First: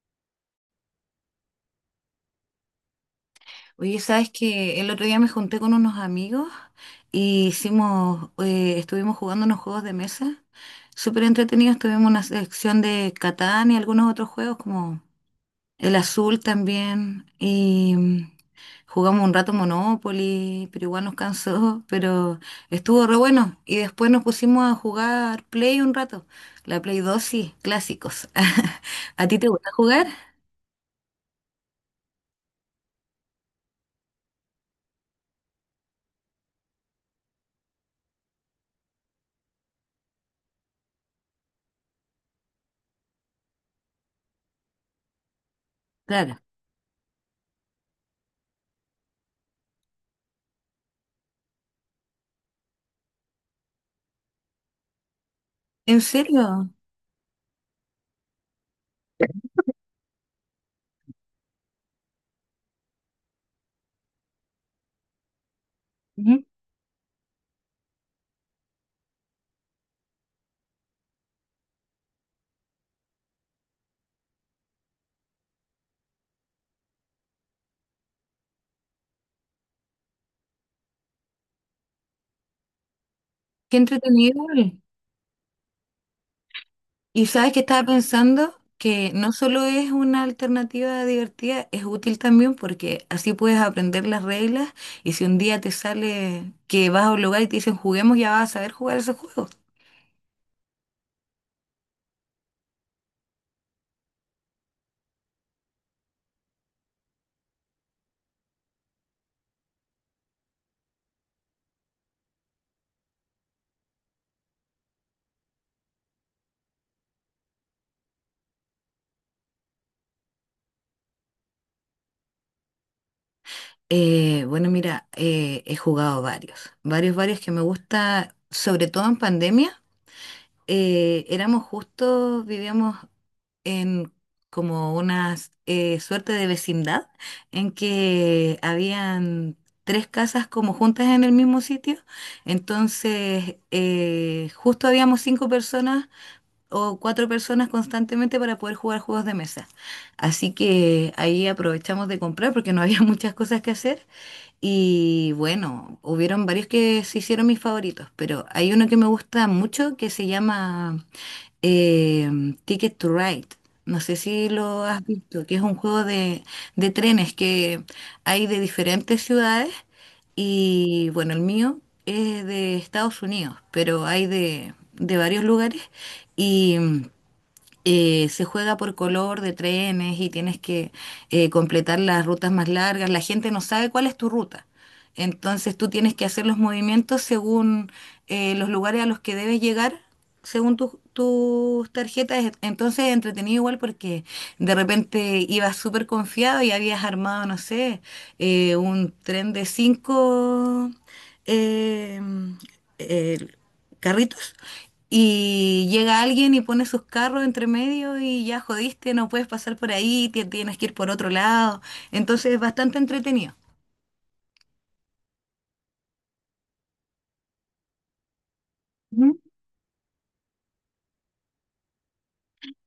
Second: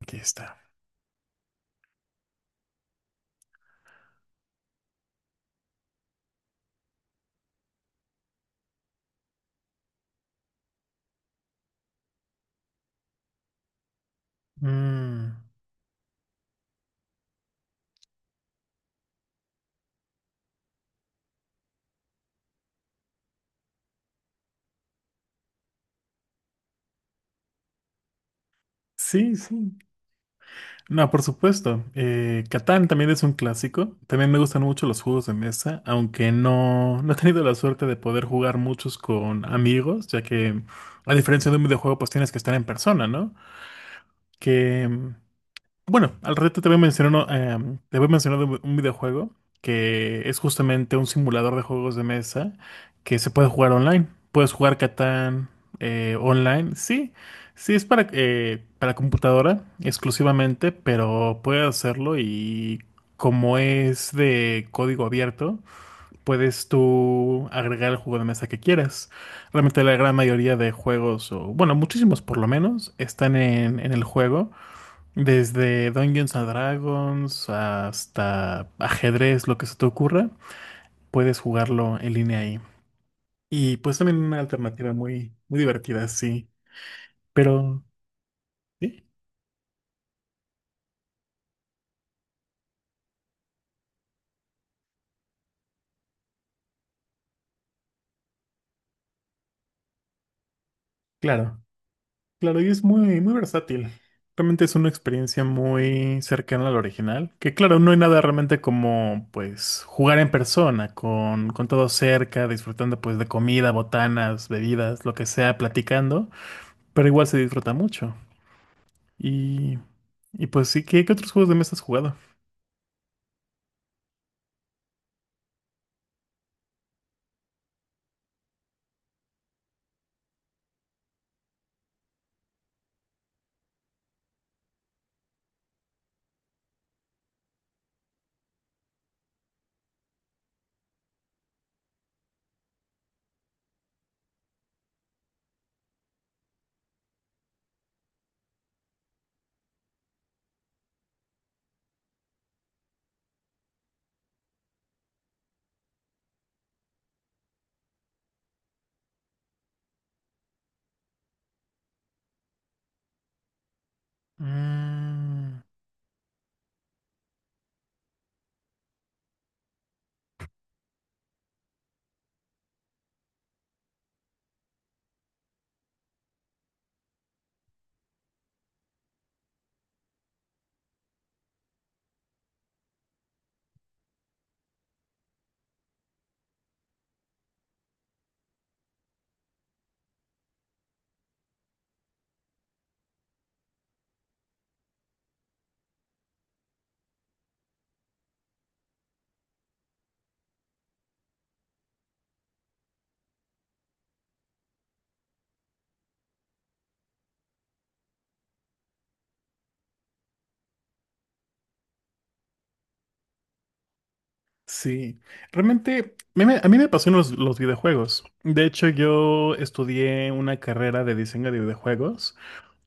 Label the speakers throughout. Speaker 1: Aquí está.
Speaker 2: Oye, sabes que el otro día me junté con unos amigos y estuvimos jugando unos juegos de mesa súper entretenidos. Tuvimos una sección de Catán y algunos otros juegos como
Speaker 1: Mm,
Speaker 2: el Azul también. Jugamos un rato Monopoly, pero igual nos cansó, pero estuvo re bueno. Y después nos pusimos a jugar Play un rato. La Play 2 sí, clásicos. ¿A
Speaker 1: sí,
Speaker 2: ti te gusta
Speaker 1: sí.
Speaker 2: jugar?
Speaker 1: No, por supuesto. Catán también es un clásico. También me gustan mucho los juegos de mesa, aunque no, no he tenido la suerte de poder jugar muchos con amigos, ya que a diferencia de un videojuego, pues tienes que estar en persona, ¿no? Que mm, Bueno,
Speaker 2: Claro.
Speaker 1: al rato te voy a mencionar, uno, te voy a mencionar de un videojuego que es justamente un simulador de juegos de mesa que se puede jugar online. Puedes jugar Catán
Speaker 2: ¿En serio?
Speaker 1: online. Sí, sí es para computadora exclusivamente, pero puedes hacerlo y como es de código abierto,
Speaker 2: Ujú.
Speaker 1: puedes tú agregar el juego de mesa que quieras. Realmente la gran mayoría de juegos, o bueno, muchísimos por lo menos, están en el juego. Desde Dungeons and Dragons hasta ajedrez, lo que se te ocurra, puedes jugarlo en línea ahí.
Speaker 2: Qué
Speaker 1: Y pues también una
Speaker 2: entretenido.
Speaker 1: alternativa muy, muy divertida, sí.
Speaker 2: Y sabes que
Speaker 1: Pero
Speaker 2: estaba pensando
Speaker 1: sí,
Speaker 2: que no solo es una alternativa divertida, es útil también porque así puedes aprender las reglas, y si un día te sale que vas a un lugar y te dicen juguemos, ya vas a saber jugar ese juego.
Speaker 1: claro, claro, y es muy, muy versátil. Realmente es una experiencia muy cercana al original, que claro, no hay nada realmente como pues jugar en persona, con todo cerca, disfrutando pues de comida, botanas, bebidas, lo que sea, platicando, pero igual se disfruta mucho. Y, y pues sí, ¿qué otros juegos de mesa has jugado?
Speaker 2: Bueno, mira, he jugado varios, varios, varios que me gusta, sobre todo en pandemia. Eh, éramos justos, vivíamos en como una suerte de vecindad en que habían tres casas como juntas en el mismo sitio. Entonces, justo habíamos cinco personas o cuatro personas constantemente para poder jugar juegos de mesa. Así que ahí aprovechamos de comprar porque no había muchas cosas que hacer. Y bueno, hubieron varios que se hicieron mis favoritos, pero hay uno que me gusta mucho que se llama eh, Ticket to Ride. No sé si lo has visto, que
Speaker 1: Mm,
Speaker 2: es un juego de, trenes que hay de diferentes ciudades, y bueno, el mío es de Estados Unidos, pero hay de varios lugares, y se juega por color de trenes, y tienes que completar las rutas más largas. La gente no sabe cuál es tu ruta. Entonces tú tienes que hacer los movimientos según los lugares a los que debes llegar según tus tarjetas. Entonces, entretenido igual porque de repente ibas súper confiado y habías armado, no sé, un tren de cinco eh, eh, carritos, y llega alguien y pone sus carros entre medio y ya jodiste, no puedes pasar por ahí, tienes que ir por otro lado. Entonces es bastante entretenido.
Speaker 1: sí, realmente a mí me pasó los videojuegos. De hecho,
Speaker 2: Ujú.
Speaker 1: yo estudié una carrera de diseño de videojuegos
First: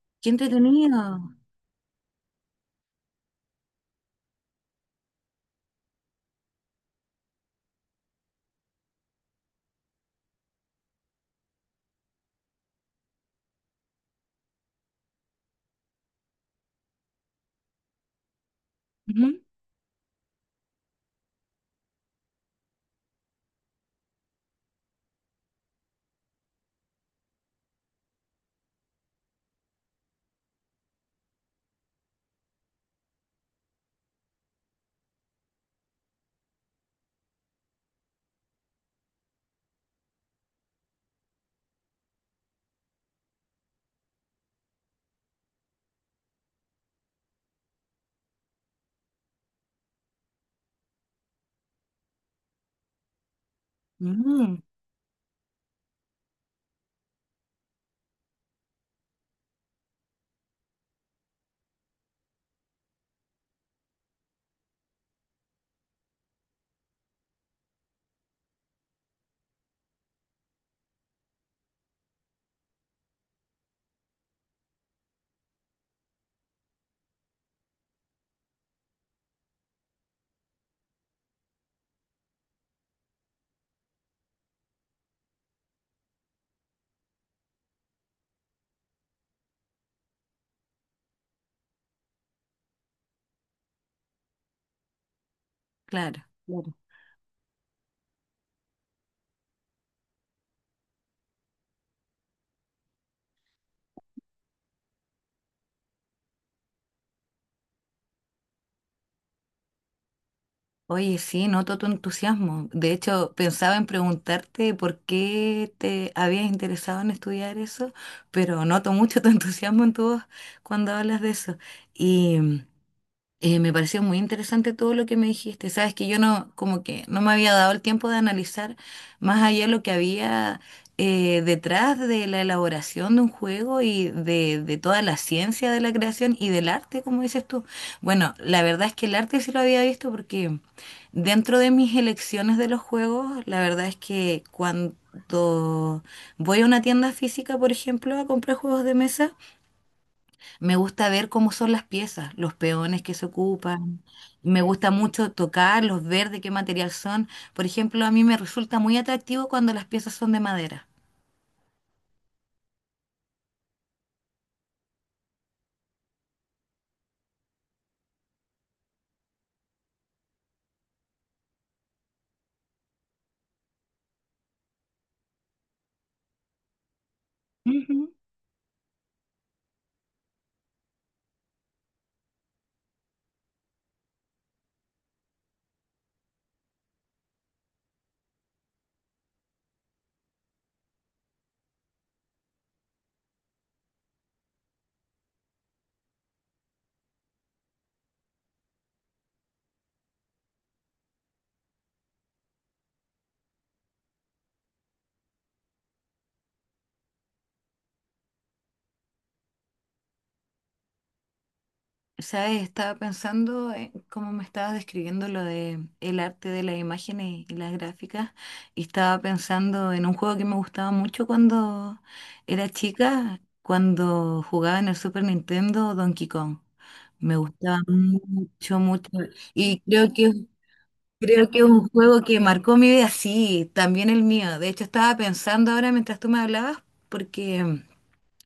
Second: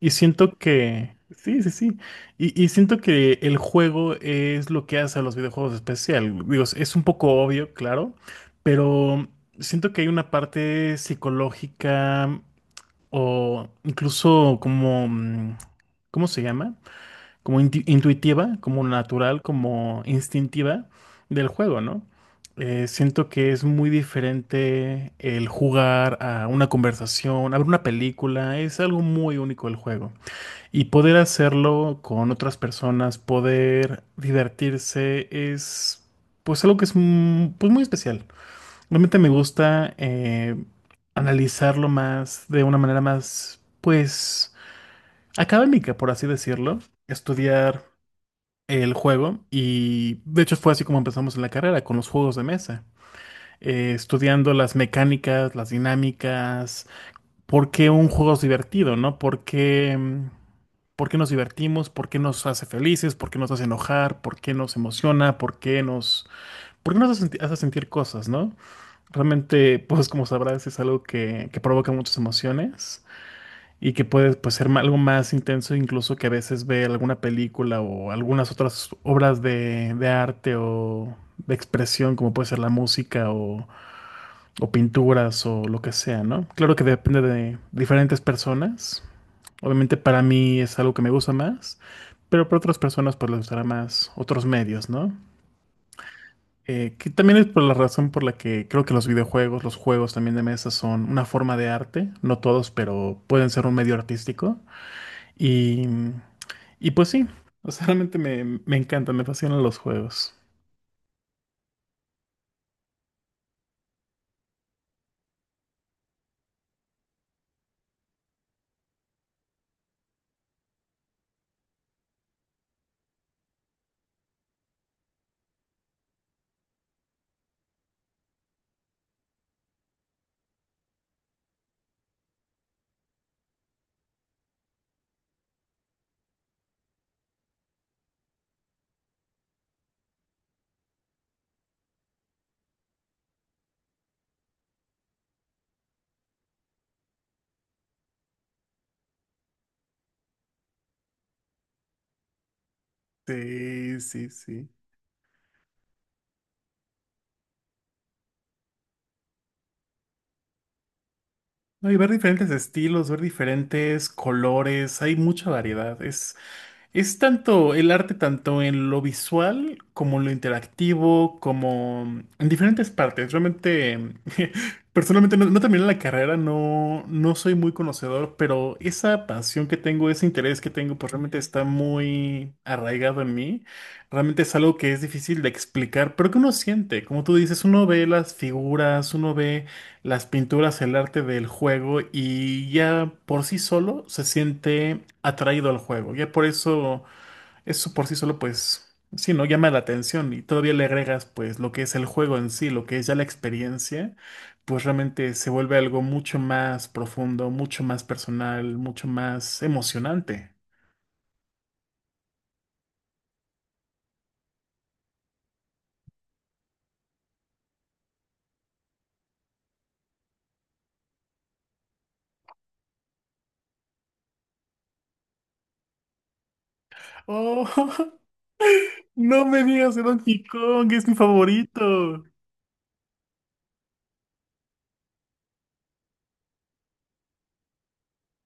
Speaker 1: y
Speaker 2: Qué
Speaker 1: siento que,
Speaker 2: entretenido.
Speaker 1: sí, sí, sí, y siento que el juego es lo que hace a los videojuegos especial. Digo, es un poco obvio, claro, pero siento que hay una parte psicológica o incluso como, ¿cómo se llama? Como intuitiva, como
Speaker 2: Ujú.
Speaker 1: natural, como instintiva del juego, ¿no? Siento que es muy diferente el jugar a una conversación, a ver una película, es algo muy único el juego. Y poder hacerlo con otras personas, poder divertirse, es pues algo que es pues, muy especial. Realmente me gusta analizarlo más de una manera más, pues, académica, por así decirlo. Estudiar el juego y de hecho fue así como empezamos en la carrera con los juegos de mesa, estudiando
Speaker 2: Mm,
Speaker 1: las mecánicas, las dinámicas, por qué un juego es divertido, ¿no? ¿Por qué nos divertimos? ¿Por qué nos hace felices? ¿Por qué nos hace enojar? ¿Por qué nos emociona? ¿Por qué nos hace sentir cosas, ¿no? Realmente, pues como sabrás, es algo que provoca muchas emociones y que puede pues, ser algo más intenso, incluso que a veces ve alguna película o algunas otras obras de arte o de expresión, como puede ser la música o pinturas o lo que sea, ¿no? Claro que depende de diferentes personas. Obviamente para mí es algo que me gusta más, pero para otras personas pues les gustará más otros medios, ¿no?
Speaker 2: claro.
Speaker 1: Que también es por la razón por la que creo que los videojuegos, los juegos también de mesa son una forma de arte, no todos, pero pueden ser un medio artístico. Y, y pues sí, o sea, realmente me encantan, me fascinan los juegos.
Speaker 2: Oye, sí, noto tu entusiasmo. De hecho, pensaba en preguntarte por qué te habías interesado en estudiar eso, pero noto mucho tu entusiasmo en tu voz cuando hablas de eso. Me pareció muy interesante todo lo que me dijiste. Sabes que yo no, como que no me había dado el tiempo de analizar más allá lo que había detrás de la elaboración de un juego y de toda la ciencia de la creación y del arte, como dices tú. Bueno, la verdad es que el arte sí lo había visto porque dentro de mis elecciones de los juegos, la verdad es que cuando voy a una tienda física, por ejemplo, a comprar juegos de mesa, me gusta ver cómo son las piezas, los peones que se
Speaker 1: Sí,
Speaker 2: ocupan.
Speaker 1: sí,
Speaker 2: Me
Speaker 1: sí.
Speaker 2: gusta mucho tocarlos, ver de qué material son. Por ejemplo, a mí me resulta muy atractivo cuando las piezas son de madera.
Speaker 1: No, y ver diferentes estilos, ver diferentes colores, hay mucha variedad. es, tanto el arte, tanto en lo visual como en lo interactivo, como en diferentes partes. Realmente, personalmente no, no terminé la carrera, no, no soy muy
Speaker 2: Ujú.
Speaker 1: conocedor, pero esa pasión que tengo, ese interés que tengo, pues realmente está muy arraigado en mí. Realmente es algo que es difícil de explicar, pero que uno siente. Como tú dices, uno ve las figuras, uno ve las pinturas, el arte del juego y ya por sí solo se siente atraído al juego. Ya por eso, eso por sí solo pues, sí, ¿no? Llama la atención y todavía le agregas pues lo que es el juego en sí, lo que es ya la experiencia, pues realmente se vuelve algo mucho más profundo, mucho más personal, mucho más emocionante.
Speaker 2: ¿Sabes? Estaba pensando en cómo me estabas describiendo lo de el arte de las imágenes y las gráficas, y estaba pensando en un juego que me gustaba mucho cuando era chica, cuando jugaba en el Super Nintendo Donkey Kong. Me gustaba
Speaker 1: Oh,
Speaker 2: mucho, mucho.
Speaker 1: no me
Speaker 2: Y
Speaker 1: digas de
Speaker 2: creo que es
Speaker 1: Donkey Kong, es mi
Speaker 2: Creo que es un juego
Speaker 1: favorito.
Speaker 2: que marcó mi vida, sí, también el mío. De hecho, estaba pensando ahora mientras tú me hablabas, porque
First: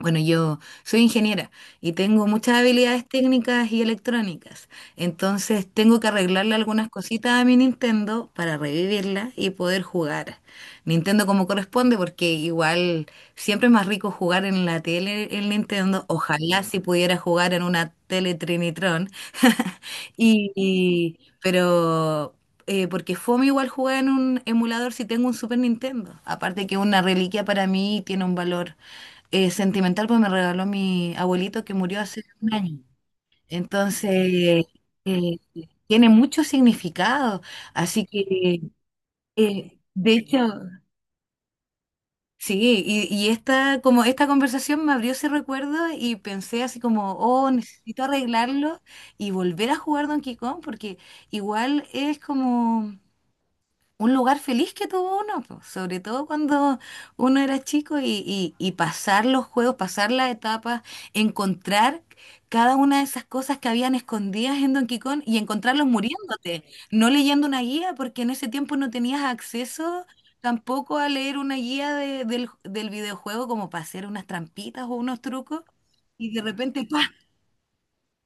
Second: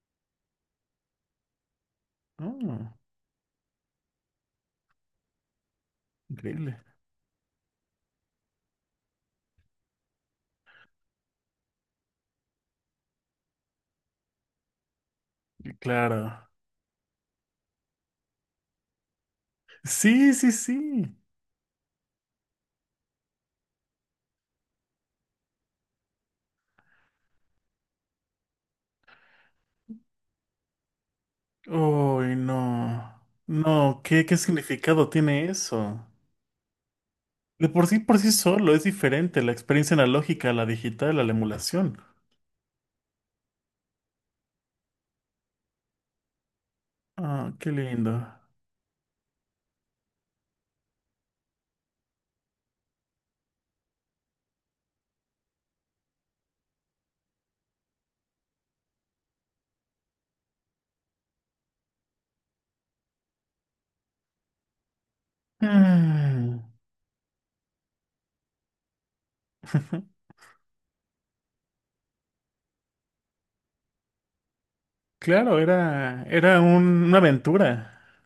Speaker 2: bueno, yo soy ingeniera y tengo muchas
Speaker 1: Oh,
Speaker 2: habilidades técnicas y electrónicas, entonces tengo que arreglarle
Speaker 1: increíble.
Speaker 2: algunas cositas a mi Nintendo para revivirla y poder jugar Nintendo como corresponde, porque igual siempre es más rico jugar en la tele en Nintendo,
Speaker 1: Claro.
Speaker 2: ojalá si pudiera jugar en una tele Trinitron,
Speaker 1: Sí, sí,
Speaker 2: y,
Speaker 1: sí.
Speaker 2: pero... porque fome igual jugar en un emulador si tengo un Super Nintendo. Aparte que una reliquia para mí tiene un valor sentimental, pues me regaló mi abuelito que murió hace
Speaker 1: Uy,
Speaker 2: un año.
Speaker 1: no. No, ¿qué
Speaker 2: Entonces,
Speaker 1: significado
Speaker 2: eh,
Speaker 1: tiene eso?
Speaker 2: tiene mucho significado.
Speaker 1: De
Speaker 2: Así
Speaker 1: por sí
Speaker 2: que,
Speaker 1: solo, es diferente la experiencia
Speaker 2: de hecho,
Speaker 1: analógica a la digital, a la emulación.
Speaker 2: sí, y esta, como esta conversación me abrió ese recuerdo y pensé así como, oh,
Speaker 1: Ah, qué
Speaker 2: necesito
Speaker 1: lindo.
Speaker 2: arreglarlo y volver a jugar Donkey Kong, porque igual es como un lugar feliz que tuvo uno, po, sobre todo cuando uno era chico y, y pasar los juegos, pasar las etapas, encontrar cada una de esas cosas que habían escondidas en Donkey Kong y encontrarlos
Speaker 1: Mm.
Speaker 2: muriéndote, no leyendo una guía, porque en ese tiempo no tenías acceso tampoco a leer una guía del, del videojuego como para hacer unas trampitas o unos
Speaker 1: Claro,
Speaker 2: trucos.
Speaker 1: era,
Speaker 2: Y de
Speaker 1: era
Speaker 2: repente, ¡pa!
Speaker 1: una aventura.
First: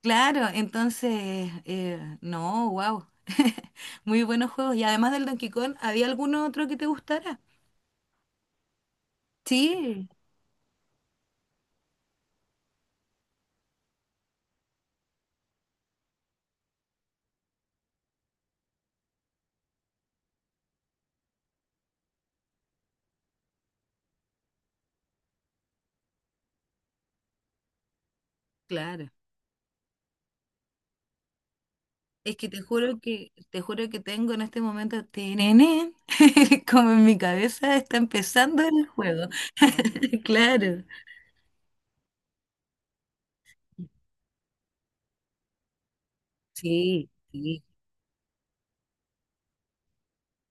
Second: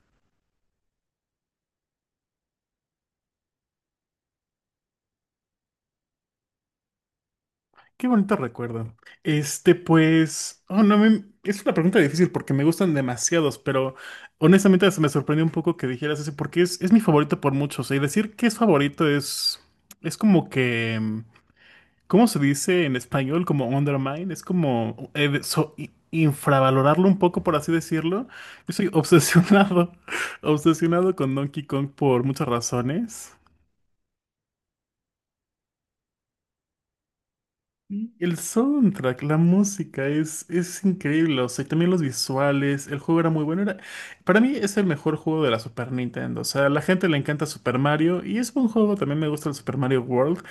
Speaker 2: Claro, entonces, no, wow. Muy buenos juegos. Y además del Donkey Kong, ¿había algún otro que te gustara?
Speaker 1: Qué bonito recuerdo. Este,
Speaker 2: Sí,
Speaker 1: pues, oh, no, es una pregunta difícil porque me gustan demasiados, pero honestamente se me sorprendió un poco que dijeras eso porque es mi favorito por muchos. Y decir que es favorito es como que... ¿Cómo se dice en español como undermine? Es como infravalorarlo un poco, por así decirlo. Yo soy
Speaker 2: claro.
Speaker 1: obsesionado, obsesionado con Donkey Kong por
Speaker 2: Es
Speaker 1: muchas
Speaker 2: que te juro que,
Speaker 1: razones.
Speaker 2: te juro que tengo en este momento, como en mi cabeza está
Speaker 1: Y el
Speaker 2: empezando el
Speaker 1: soundtrack,
Speaker 2: juego.
Speaker 1: la música es
Speaker 2: Claro.
Speaker 1: increíble, o sea, y también los visuales, el juego era muy bueno. Para mí es el mejor juego de la Super Nintendo, o sea, a la gente
Speaker 2: Sí,
Speaker 1: le encanta
Speaker 2: sí.
Speaker 1: Super Mario y es buen juego, también me gusta el Super Mario World,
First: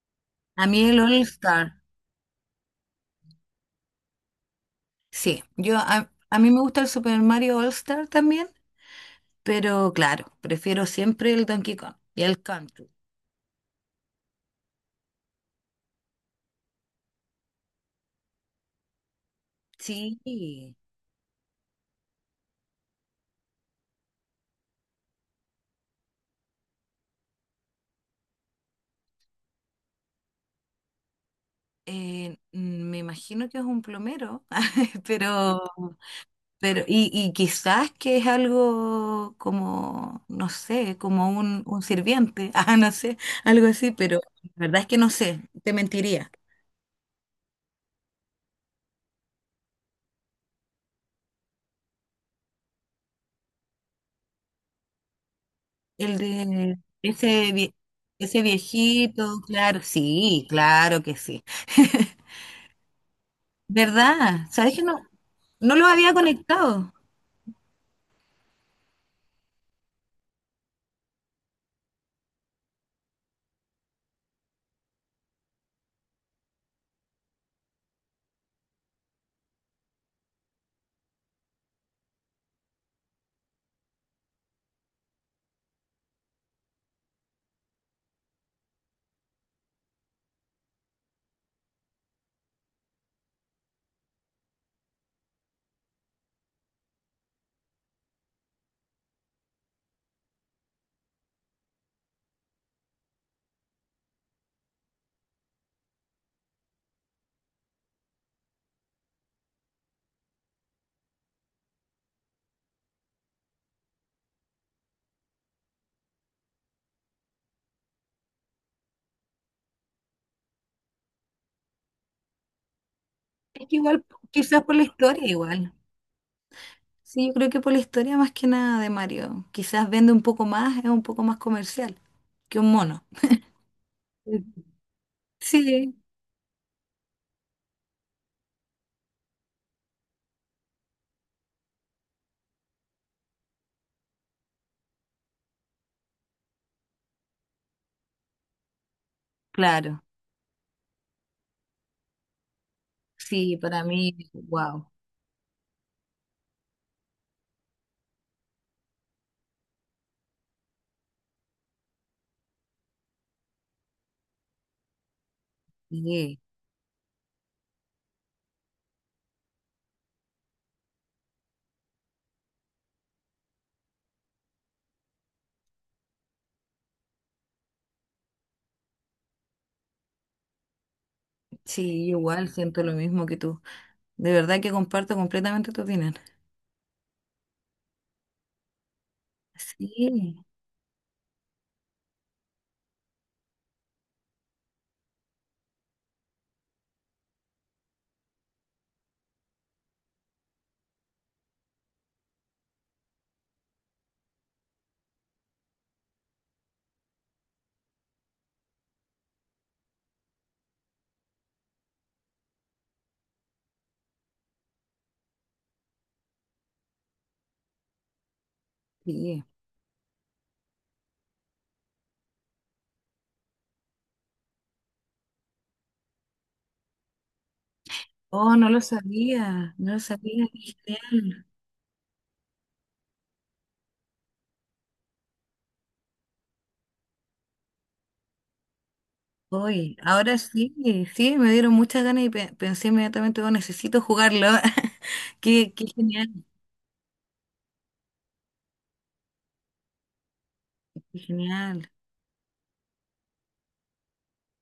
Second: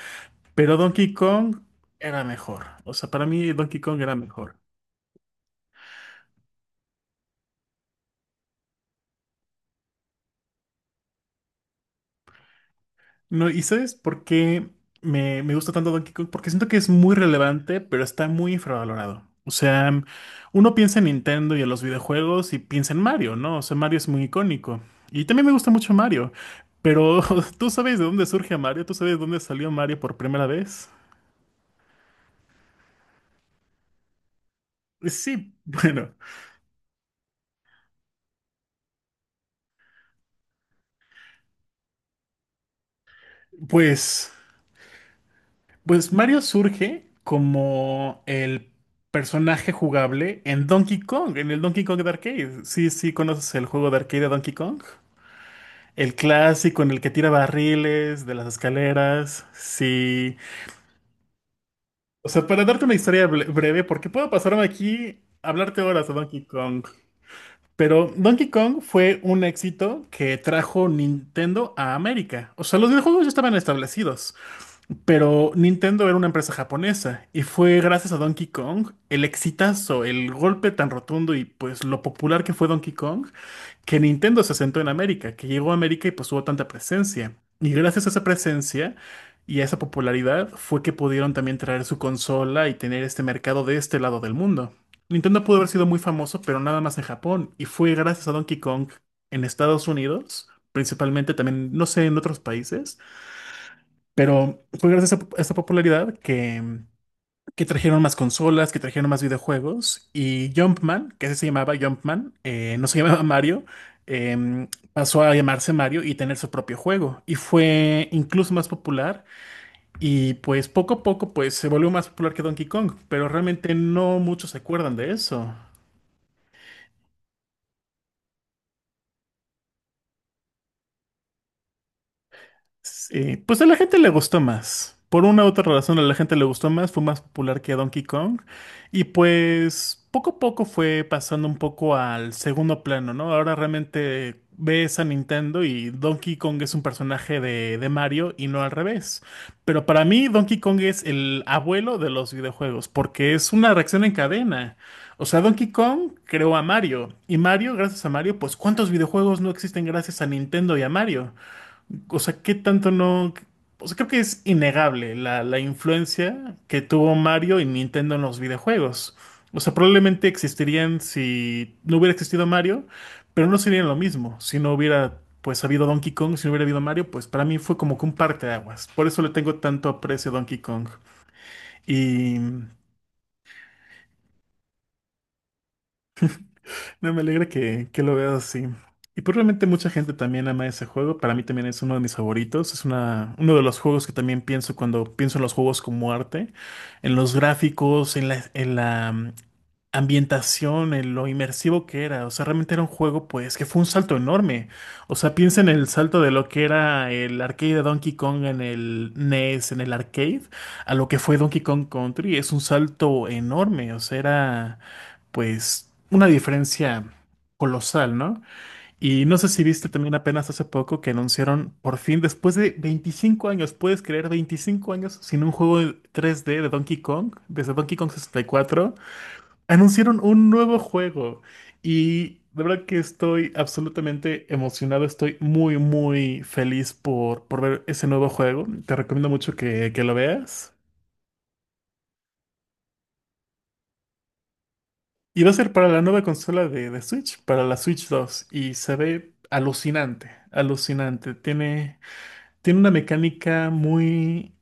Speaker 2: A
Speaker 1: pero
Speaker 2: mí el All
Speaker 1: Donkey Kong
Speaker 2: Star.
Speaker 1: era mejor, o sea, para mí Donkey Kong era mejor.
Speaker 2: Sí, yo a mí me gusta el Super Mario All Star también, pero claro, prefiero siempre el Donkey Kong y el Country.
Speaker 1: No, ¿y sabes por qué me gusta tanto Donkey Kong? Porque siento que es muy relevante, pero está muy infravalorado. O sea,
Speaker 2: Sí.
Speaker 1: uno piensa en Nintendo y en los videojuegos y piensa en Mario, ¿no? O sea, Mario es muy icónico. Y también me gusta mucho Mario. Pero ¿tú sabes de dónde surge Mario? ¿Tú sabes de dónde salió Mario por primera vez?
Speaker 2: Me imagino que es un plomero,
Speaker 1: Sí,
Speaker 2: pero,
Speaker 1: bueno,
Speaker 2: pero y quizás que es algo como, no sé, como un, sirviente, ah, no sé, algo así, pero
Speaker 1: pues,
Speaker 2: la verdad es que no sé, te
Speaker 1: pues
Speaker 2: mentiría.
Speaker 1: Mario surge como el personaje jugable en Donkey Kong, en el Donkey Kong de arcade. Sí, sí, ¿conoces el juego de arcade de Donkey Kong? El
Speaker 2: El de
Speaker 1: clásico en el que tira
Speaker 2: ese, vie-
Speaker 1: barriles de
Speaker 2: ese
Speaker 1: las
Speaker 2: viejito,
Speaker 1: escaleras.
Speaker 2: claro,
Speaker 1: Sí.
Speaker 2: sí, claro que sí.
Speaker 1: O sea, para darte una historia breve, porque puedo
Speaker 2: ¿Verdad?
Speaker 1: pasarme
Speaker 2: ¿Sabes que no,
Speaker 1: aquí a
Speaker 2: no
Speaker 1: hablarte
Speaker 2: lo
Speaker 1: horas de
Speaker 2: había
Speaker 1: Donkey Kong.
Speaker 2: conectado?
Speaker 1: Pero Donkey Kong fue un éxito que trajo Nintendo a América. O sea, los videojuegos ya estaban establecidos, pero Nintendo era una empresa japonesa y fue gracias a Donkey Kong el exitazo, el golpe tan rotundo y pues lo popular que fue Donkey Kong que Nintendo se asentó en América, que llegó a América y pues tuvo tanta presencia. Y gracias a esa presencia y a esa popularidad fue que pudieron también traer su consola y tener este mercado de este lado del mundo. Nintendo pudo haber sido muy famoso, pero nada más en Japón, y fue gracias a Donkey Kong en Estados Unidos, principalmente también, no sé, en otros países, pero fue gracias a esa popularidad que trajeron más consolas, que trajeron más videojuegos y Jumpman, que ese se llamaba Jumpman, no se llamaba Mario, pasó a llamarse Mario y tener su propio juego y fue incluso más popular y pues poco a poco pues se volvió más popular que Donkey Kong, pero
Speaker 2: Es
Speaker 1: realmente
Speaker 2: que igual,
Speaker 1: no muchos se
Speaker 2: quizás por la
Speaker 1: acuerdan de
Speaker 2: historia
Speaker 1: eso.
Speaker 2: igual. Sí, yo creo que por la historia más que nada de Mario. Quizás vende un poco más, es un poco más comercial que un mono.
Speaker 1: Sí, pues a la gente le gustó más. Por una u otra
Speaker 2: Sí,
Speaker 1: razón a la gente le gustó más, fue más popular que Donkey Kong. Y pues poco a poco fue pasando un poco al segundo plano, ¿no? Ahora realmente ves a Nintendo y Donkey Kong es un personaje de Mario y no al revés. Pero
Speaker 2: claro.
Speaker 1: para mí Donkey Kong es el abuelo de los videojuegos, porque es
Speaker 2: Sí,
Speaker 1: una
Speaker 2: para
Speaker 1: reacción en
Speaker 2: mí,
Speaker 1: cadena.
Speaker 2: wow.
Speaker 1: O sea, Donkey Kong creó a Mario y Mario, gracias a Mario, pues ¿cuántos videojuegos no existen gracias a Nintendo y a Mario? O sea, qué tanto no. O sea, creo que es innegable la
Speaker 2: Sí,
Speaker 1: influencia que tuvo Mario y Nintendo en los videojuegos. O sea, probablemente existirían si no hubiera existido Mario, pero no serían lo mismo. Si no hubiera, pues, habido Donkey Kong, si no hubiera habido Mario, pues para mí fue como que un parteaguas. Por eso le tengo tanto aprecio a Donkey Kong.
Speaker 2: sí, yo
Speaker 1: Y.
Speaker 2: igual siento lo mismo que tú. De verdad que comparto completamente tu opinión.
Speaker 1: No, me alegra que lo veas así. Y probablemente mucha gente
Speaker 2: Sí,
Speaker 1: también ama ese juego. Para mí también es uno de mis favoritos. Es uno de los juegos que también pienso cuando pienso en los juegos como arte, en los gráficos, en la ambientación, en lo inmersivo que era. O sea, realmente era un juego pues que fue un salto enorme. O sea, piensa en el salto de lo que era el arcade de Donkey Kong en el NES, en el arcade, a lo que fue Donkey Kong Country. Es un salto enorme. O sea, era pues una diferencia colosal, ¿no? Y no
Speaker 2: sí.
Speaker 1: sé si viste también apenas hace poco que anunciaron por fin, después de 25 años, ¿puedes creer 25 años sin un juego de 3D de Donkey Kong? Desde Donkey Kong
Speaker 2: Oh, no lo
Speaker 1: 64,
Speaker 2: sabía, no lo
Speaker 1: anunciaron
Speaker 2: sabía.
Speaker 1: un
Speaker 2: Qué
Speaker 1: nuevo juego
Speaker 2: genial.
Speaker 1: y de verdad que estoy absolutamente emocionado, estoy muy, muy feliz por ver ese nuevo juego. Te recomiendo mucho que,
Speaker 2: Hoy,
Speaker 1: que lo
Speaker 2: ahora
Speaker 1: veas.
Speaker 2: sí, sí, me dieron muchas ganas y pensé inmediatamente, oh, necesito jugarlo.
Speaker 1: Y va a ser
Speaker 2: Qué,
Speaker 1: para
Speaker 2: qué
Speaker 1: la nueva
Speaker 2: genial,
Speaker 1: consola de Switch, para la Switch 2. Y se ve alucinante,
Speaker 2: qué
Speaker 1: alucinante.
Speaker 2: genial.
Speaker 1: Tiene una mecánica muy...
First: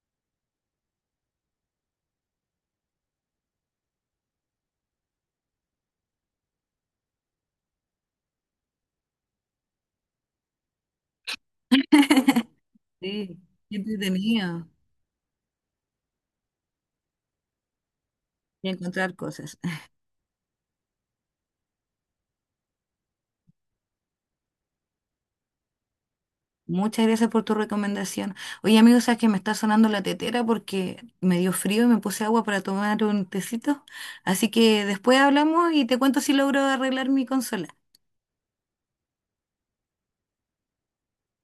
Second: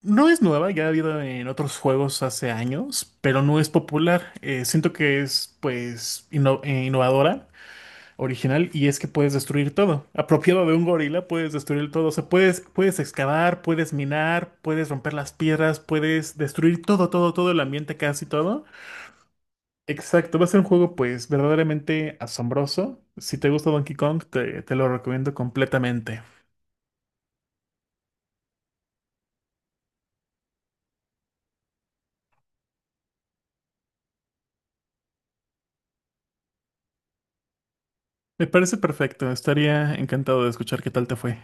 Speaker 1: No es nueva, ya ha habido en otros juegos hace años, pero no es popular. Siento que es, pues, innovadora, original, y es que puedes destruir todo. Apropiado de un gorila, puedes destruir todo. O sea, puedes
Speaker 2: Sí,
Speaker 1: excavar,
Speaker 2: qué
Speaker 1: puedes minar,
Speaker 2: entretenido.
Speaker 1: puedes romper las piedras, puedes destruir todo, todo, todo el ambiente, casi todo.
Speaker 2: Y encontrar cosas.
Speaker 1: Exacto, va a ser un juego pues verdaderamente asombroso. Si te gusta Donkey Kong, te lo recomiendo completamente.
Speaker 2: Muchas gracias por tu recomendación. Oye, amigo, sabes que me está sonando la tetera porque me dio frío y me puse agua para tomar un tecito. Así que después hablamos y te cuento si logro arreglar mi consola.
Speaker 1: Me parece perfecto, estaría encantado de escuchar qué tal te fue.